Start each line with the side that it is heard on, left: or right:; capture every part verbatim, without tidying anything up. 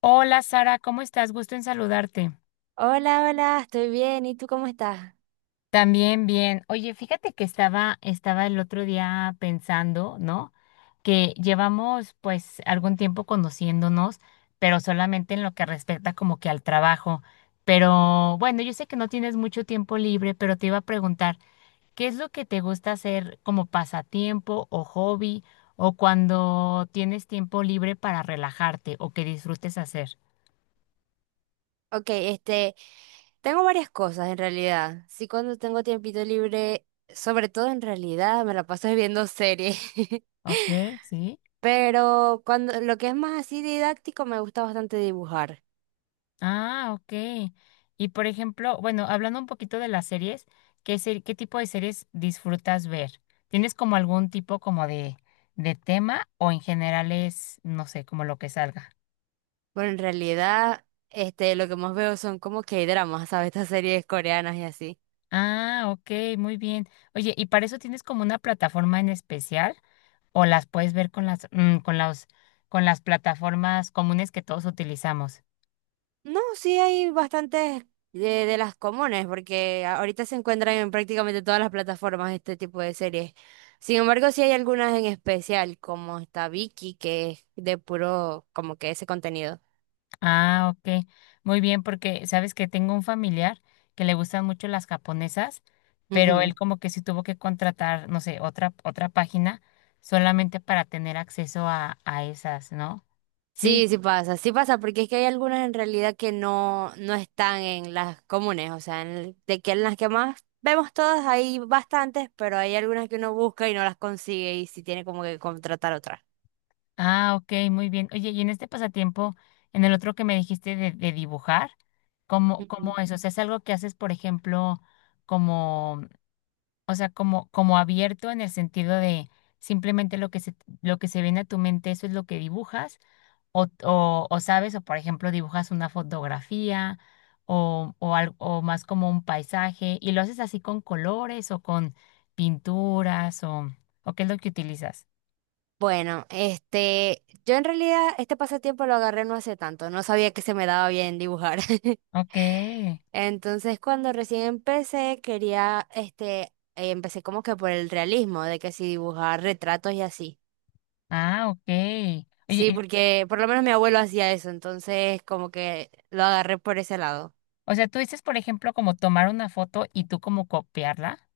left: Hola Sara, ¿cómo estás? Gusto en saludarte.
right: Hola, hola, estoy bien. ¿Y tú cómo estás?
left: También bien. Oye, fíjate que estaba, estaba el otro día pensando, ¿no? Que llevamos pues algún tiempo conociéndonos, pero solamente en lo que respecta como que al trabajo. Pero bueno, yo sé que no tienes mucho tiempo libre, pero te iba a preguntar, ¿qué es lo que te gusta hacer como pasatiempo o hobby o cuando tienes tiempo libre para relajarte o que disfrutes hacer?
right: Ok, este, tengo varias cosas en realidad. Sí, cuando tengo tiempito libre, sobre todo en realidad, me la paso viendo series.
left: Ok, sí.
right: Pero cuando lo que es más así didáctico, me gusta bastante dibujar.
left: Ah, ok. Y por ejemplo, bueno, hablando un poquito de las series, ¿qué, ser- qué tipo de series disfrutas ver? ¿Tienes como algún tipo como de, de tema o en general es, no sé, como lo que salga?
right: Bueno, en realidad, este, lo que más veo son como que dramas, ¿sabes? Estas series coreanas y así.
left: Ah, ok, muy bien. Oye, ¿y para eso tienes como una plataforma en especial o las puedes ver con las, mm, con las, con las plataformas comunes que todos utilizamos?
right: No, sí hay bastantes de, de las comunes, porque a- ahorita se encuentran en prácticamente todas las plataformas este tipo de series. Sin embargo, sí hay algunas en especial, como está Vicky, que es de puro, como que ese contenido.
left: Ah, ok. Muy bien, porque sabes que tengo un familiar que le gustan mucho las japonesas, pero él
right: Ujú.
left: como que sí tuvo que contratar, no sé, otra, otra página solamente para tener acceso a, a esas, ¿no? Sí.
right: Sí, sí pasa, sí pasa, porque es que hay algunas en realidad que no, no están en las comunes, o sea, en el- de que en las que más vemos todas hay bastantes, pero hay algunas que uno busca y no las consigue y sí tiene como que contratar otras.
left: Ah, ok, muy bien. Oye, y en este pasatiempo, en el otro que me dijiste de, de dibujar, ¿cómo, cómo es? O sea, es algo que haces, por ejemplo, como, o sea, como, como abierto en el sentido de simplemente lo que se, lo que se viene a tu mente, eso es lo que dibujas. O, o, o sabes, o por ejemplo, dibujas una fotografía o, o, al- o más como un paisaje y lo haces así con colores o con pinturas o, o qué es lo que utilizas.
right: Bueno, este, yo en realidad este pasatiempo lo agarré no hace tanto, no sabía que se me daba bien dibujar.
left: Ok,
right: Entonces, cuando recién empecé, quería, este, eh, empecé como que por el realismo, de que si dibujar retratos y así.
left: ah, ok. Oye,
right: Sí,
left: y-
right: porque por lo menos mi abuelo hacía eso, entonces como que lo agarré por ese lado.
left: o sea, tú dices, por ejemplo, como tomar una foto y tú como copiarla.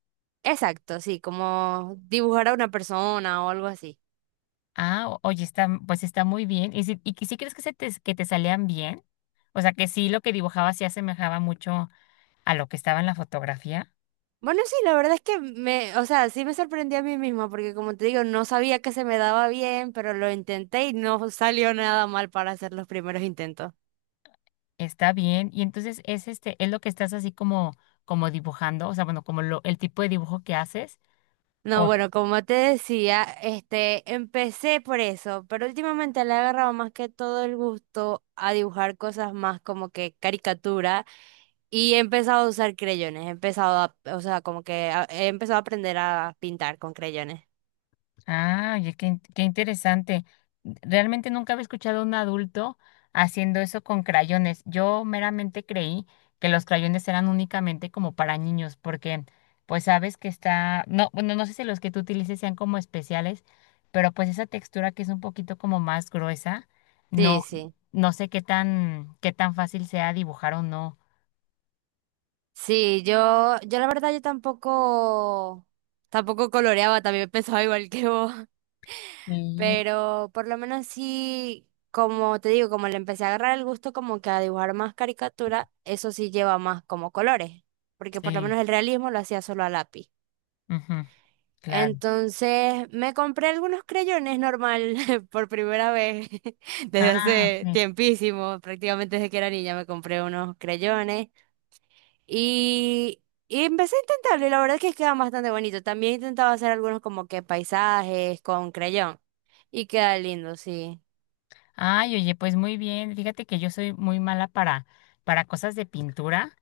right: Exacto, sí, como dibujar a una persona o algo así.
left: Ah, o- oye, está, pues está muy bien. ¿Y si, y que sí crees que, se te, que te salían bien? O sea, que sí lo que dibujaba sí asemejaba mucho a lo que estaba en la fotografía.
right: Bueno, sí, la verdad es que me, o sea, sí me sorprendí a mí misma porque como te digo, no sabía que se me daba bien, pero lo intenté y no salió nada mal para hacer los primeros intentos.
left: Está bien. Y entonces es este, es lo que estás así como, como dibujando, o sea, bueno, como lo, el tipo de dibujo que haces.
right: No,
left: O-
right: bueno, como te decía, este, empecé por eso, pero últimamente le he agarrado más que todo el gusto a dibujar cosas más como que caricatura y he empezado a usar creyones, he empezado a, o sea, como que a- he empezado a aprender a pintar con creyones.
left: ah, oye, qué, in- qué interesante. Realmente nunca había escuchado a un adulto haciendo eso con crayones. Yo meramente creí que los crayones eran únicamente como para niños, porque pues sabes que está, no, bueno, no sé si los que tú utilices sean como especiales, pero pues esa textura que es un poquito como más gruesa,
right: Sí,
left: no,
right: sí.
left: no sé qué tan, qué tan fácil sea dibujar o no.
right: Sí, yo, yo la verdad yo tampoco, tampoco coloreaba, también pensaba igual que vos,
left: Sí,
right: pero por lo menos sí, como te digo, como le empecé a agarrar el gusto como que a dibujar más caricatura, eso sí lleva más como colores, porque por lo
left: sí,
right: menos el realismo lo hacía solo a lápiz.
left: ujú, claro.
right: Entonces me compré algunos creyones normal por primera vez desde
left: Ah,
right: hace
left: ok.
right: tiempísimo, prácticamente desde que era niña me compré unos creyones. Y, y empecé a intentarlo y la verdad es que queda bastante bonito. También intentaba hacer algunos como que paisajes con creyón y queda lindo, sí.
left: Ay, oye, pues muy bien. Fíjate que yo soy muy mala para, para cosas de pintura.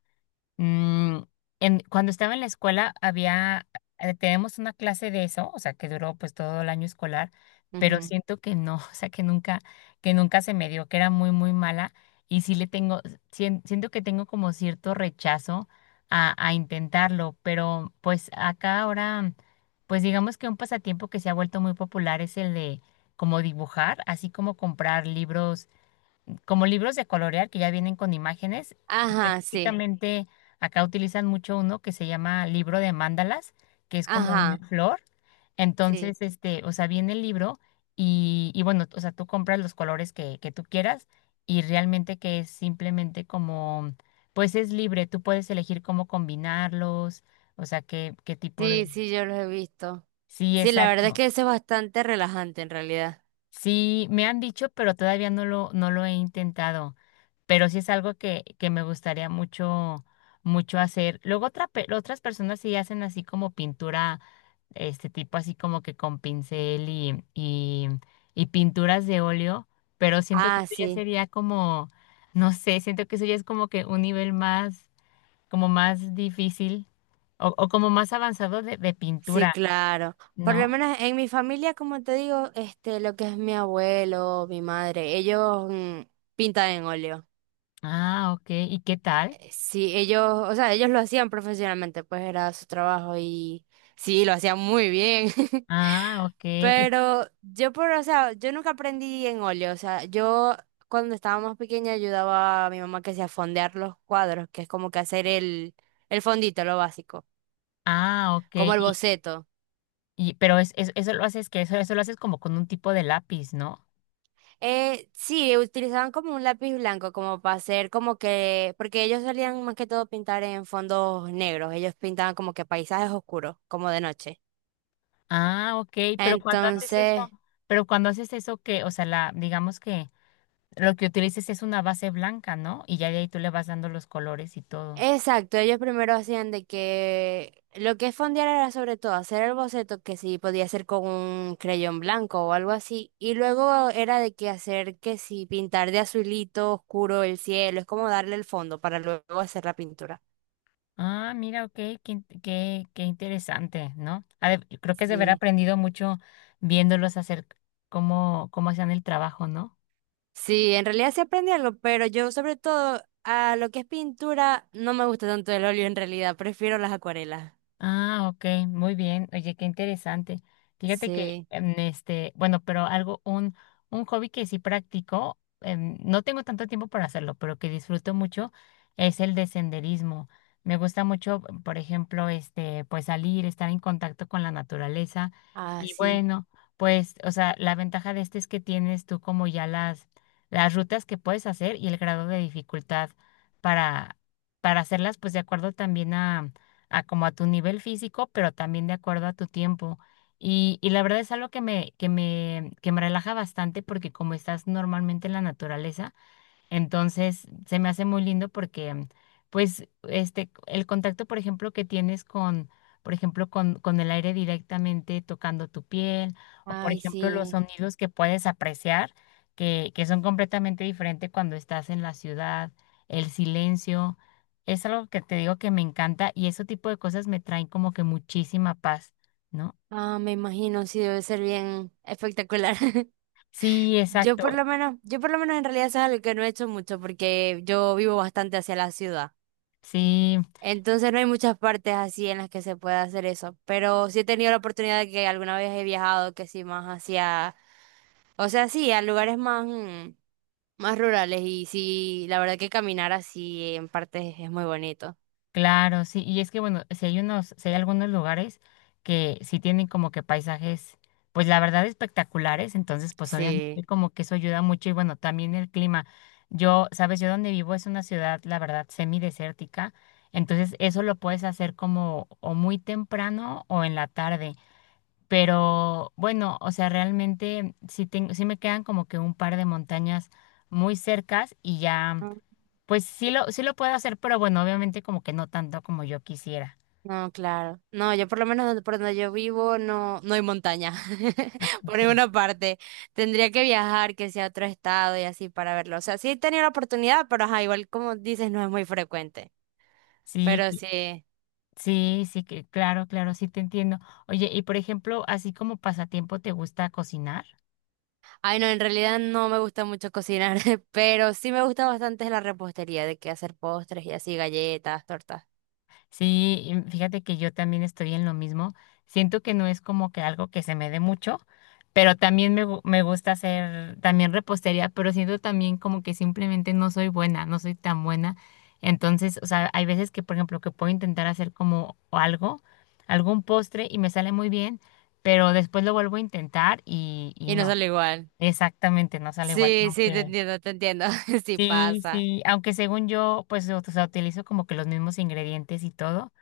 left: Mm, en- cuando estaba en la escuela había, eh, tenemos una clase de eso, o sea, que duró pues todo el año escolar, pero
right: Ujú.
left: siento que no, o sea, que nunca, que nunca se me dio, que era muy, muy mala y sí le tengo, sien- siento que tengo como cierto rechazo a, a intentarlo, pero pues acá ahora, pues digamos que un pasatiempo que se ha vuelto muy popular es el de como dibujar, así como comprar libros como libros de colorear que ya vienen con imágenes.
right: Ajá, sí,
left: Específicamente acá utilizan mucho uno que se llama libro de mandalas, que es como una
right: ajá,
left: flor.
right: sí,
left: Entonces, este, o sea, viene el libro y, y bueno, o sea, tú compras los colores que, que tú quieras y realmente que es simplemente como, pues es libre, tú puedes elegir cómo combinarlos, o sea, qué, qué tipo de...
right: sí, sí, yo los he visto.
left: Sí,
right: Sí, la verdad es
left: exacto.
right: que eso es bastante relajante en realidad.
left: Sí, me han dicho, pero todavía no lo, no lo he intentado. Pero sí es algo que, que me gustaría mucho, mucho hacer. Luego otra, pe- otras personas sí hacen así como pintura, este tipo así como que con pincel y, y, y pinturas de óleo, pero siento que
right: Ah,
left: eso ya
right: sí,
left: sería como, no sé, siento que eso ya es como que un nivel más, como más difícil o, o como más avanzado de, de
right: sí,
left: pintura,
right: claro. Por lo
left: ¿no?
right: menos en mi familia, como te digo, este, lo que es mi abuelo, mi madre, ellos mm, pintan en óleo.
left: Ah, ok. ¿Y qué tal?
right: Sí, ellos, o sea, ellos lo hacían profesionalmente, pues era su trabajo y sí, lo hacían muy bien.
left: Ah, ok.
right: Pero yo por, o sea, yo nunca aprendí en óleo, o sea, yo cuando estaba más pequeña ayudaba a mi mamá que sea a fondear los cuadros, que es como que hacer el, el fondito, lo básico,
left: Ah, ok.
right: como el
left: Y,
right: boceto.
left: y, pero es, es- eso lo haces que eso, eso lo haces como con un tipo de lápiz, ¿no?
right: Eh, sí, utilizaban como un lápiz blanco, como para hacer como que, porque ellos solían más que todo pintar en fondos negros, ellos pintaban como que paisajes oscuros, como de noche.
left: Ah, ok. Pero cuando haces
right: Entonces,
left: eso, pero cuando haces eso que, o sea, la, digamos que lo que utilices es una base blanca, ¿no? Y ya de ahí tú le vas dando los colores y todo.
right: exacto, ellos primero hacían de que lo que es fondear era sobre todo hacer el boceto que sí podía hacer con un creyón blanco o algo así, y luego era de que hacer que sí pintar de azulito oscuro el cielo, es como darle el fondo para luego hacer la pintura.
left: Ah, mira, ok, qué, in- qué, qué interesante, ¿no? Ha de- creo que es de haber
right: Sí.
left: aprendido mucho viéndolos hacer cómo, cómo hacían el trabajo, ¿no?
right: Sí, en realidad sí aprendí algo, pero yo sobre todo a lo que es pintura no me gusta tanto el óleo en realidad, prefiero las acuarelas.
left: Ah, ok, muy bien. Oye, qué interesante. Fíjate que,
right: Sí,
left: em, este, bueno, pero algo, un, un hobby que sí practico, em, no tengo tanto tiempo para hacerlo, pero que disfruto mucho es el de senderismo. Me gusta mucho, por ejemplo, este, pues salir, estar en contacto con la naturaleza.
right: ah,
left: Y
right: sí,
left: bueno, pues, o sea, la ventaja de este es que tienes tú como ya las, las rutas que puedes hacer y el grado de dificultad para, para hacerlas, pues de acuerdo también a a como a tu nivel físico, pero también de acuerdo a tu tiempo. Y, y la verdad es algo que me, que me, que me relaja bastante porque como estás normalmente en la naturaleza, entonces, se me hace muy lindo porque, pues, este, el contacto, por ejemplo, que tienes con, por ejemplo, con, con el aire directamente tocando tu piel, o por
right: ay,
left: ejemplo, los
right: sí,
left: sonidos que puedes apreciar, que, que son completamente diferentes cuando estás en la ciudad, el silencio, es algo que te digo que me encanta y ese tipo de cosas me traen como que muchísima paz, ¿no?
right: ah, me imagino, sí, debe ser bien espectacular.
left: Sí,
right: Yo por
left: exacto.
right: lo menos, yo por lo menos en realidad eso es algo que no he hecho mucho porque yo vivo bastante hacia la ciudad.
left: Sí.
right: Entonces no hay muchas partes así en las que se pueda hacer eso. Pero sí he tenido la oportunidad de que alguna vez he viajado que sí más hacia, o sea, sí, a lugares más, mm, más rurales y sí, la verdad que caminar así en partes es muy bonito.
left: Claro, sí, y es que bueno, si hay unos, si hay algunos lugares que sí tienen como que paisajes, pues la verdad espectaculares, entonces pues obviamente
right: Sí.
left: como que eso ayuda mucho y bueno, también el clima. Yo, sabes, yo donde vivo es una ciudad, la verdad, semidesértica, entonces eso lo puedes hacer como o muy temprano o en la tarde, pero bueno, o sea, realmente sí, tengo, sí me quedan como que un par de montañas muy cercas y ya. Pues sí lo, sí lo puedo hacer, pero bueno, obviamente como que no tanto como yo quisiera.
right: No, claro. No, yo por lo menos donde- por donde yo vivo no, no hay montaña.
left: Ah,
right: Por
left: ok.
right: ninguna parte. Tendría que viajar, que sea a otro estado y así para verlo. O sea, sí he tenido la oportunidad, pero ajá, igual como dices, no es muy frecuente.
left: Sí,
right: Pero
left: cl-
right: sí.
left: sí, sí, que claro, claro, sí te entiendo. Oye, y por ejemplo, así como pasatiempo, ¿te gusta cocinar?
right: Ay, no, en realidad no me gusta mucho cocinar, pero sí me gusta bastante la repostería, de que hacer postres y así, galletas, tortas.
left: Sí, y fíjate que yo también estoy en lo mismo. Siento que no es como que algo que se me dé mucho, pero también me, gu- me gusta hacer también repostería, pero siento también como que simplemente no soy buena, no soy tan buena. Entonces, o sea, hay veces que, por ejemplo, que puedo intentar hacer como algo, algún postre y me sale muy bien, pero después lo vuelvo a intentar y, y
right: Y no
left: no,
right: sale igual.
left: exactamente, no sale igual.
right: Sí, sí, te
left: Aunque,
right: entiendo, te entiendo. Sí
left: sí,
right: pasa.
left: sí, aunque según yo, pues, o sea, utilizo como que los mismos ingredientes y todo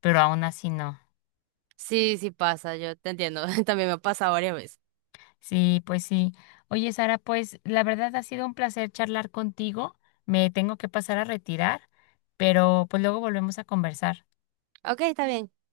left: pero aún así no.
right: Sí, sí pasa, yo te entiendo. También me pasa varias veces.
left: Sí, pues sí. Oye, Sara, pues la verdad ha sido un placer charlar contigo. Me tengo que pasar a retirar, pero pues luego volvemos a conversar.
right: Ok, está bien.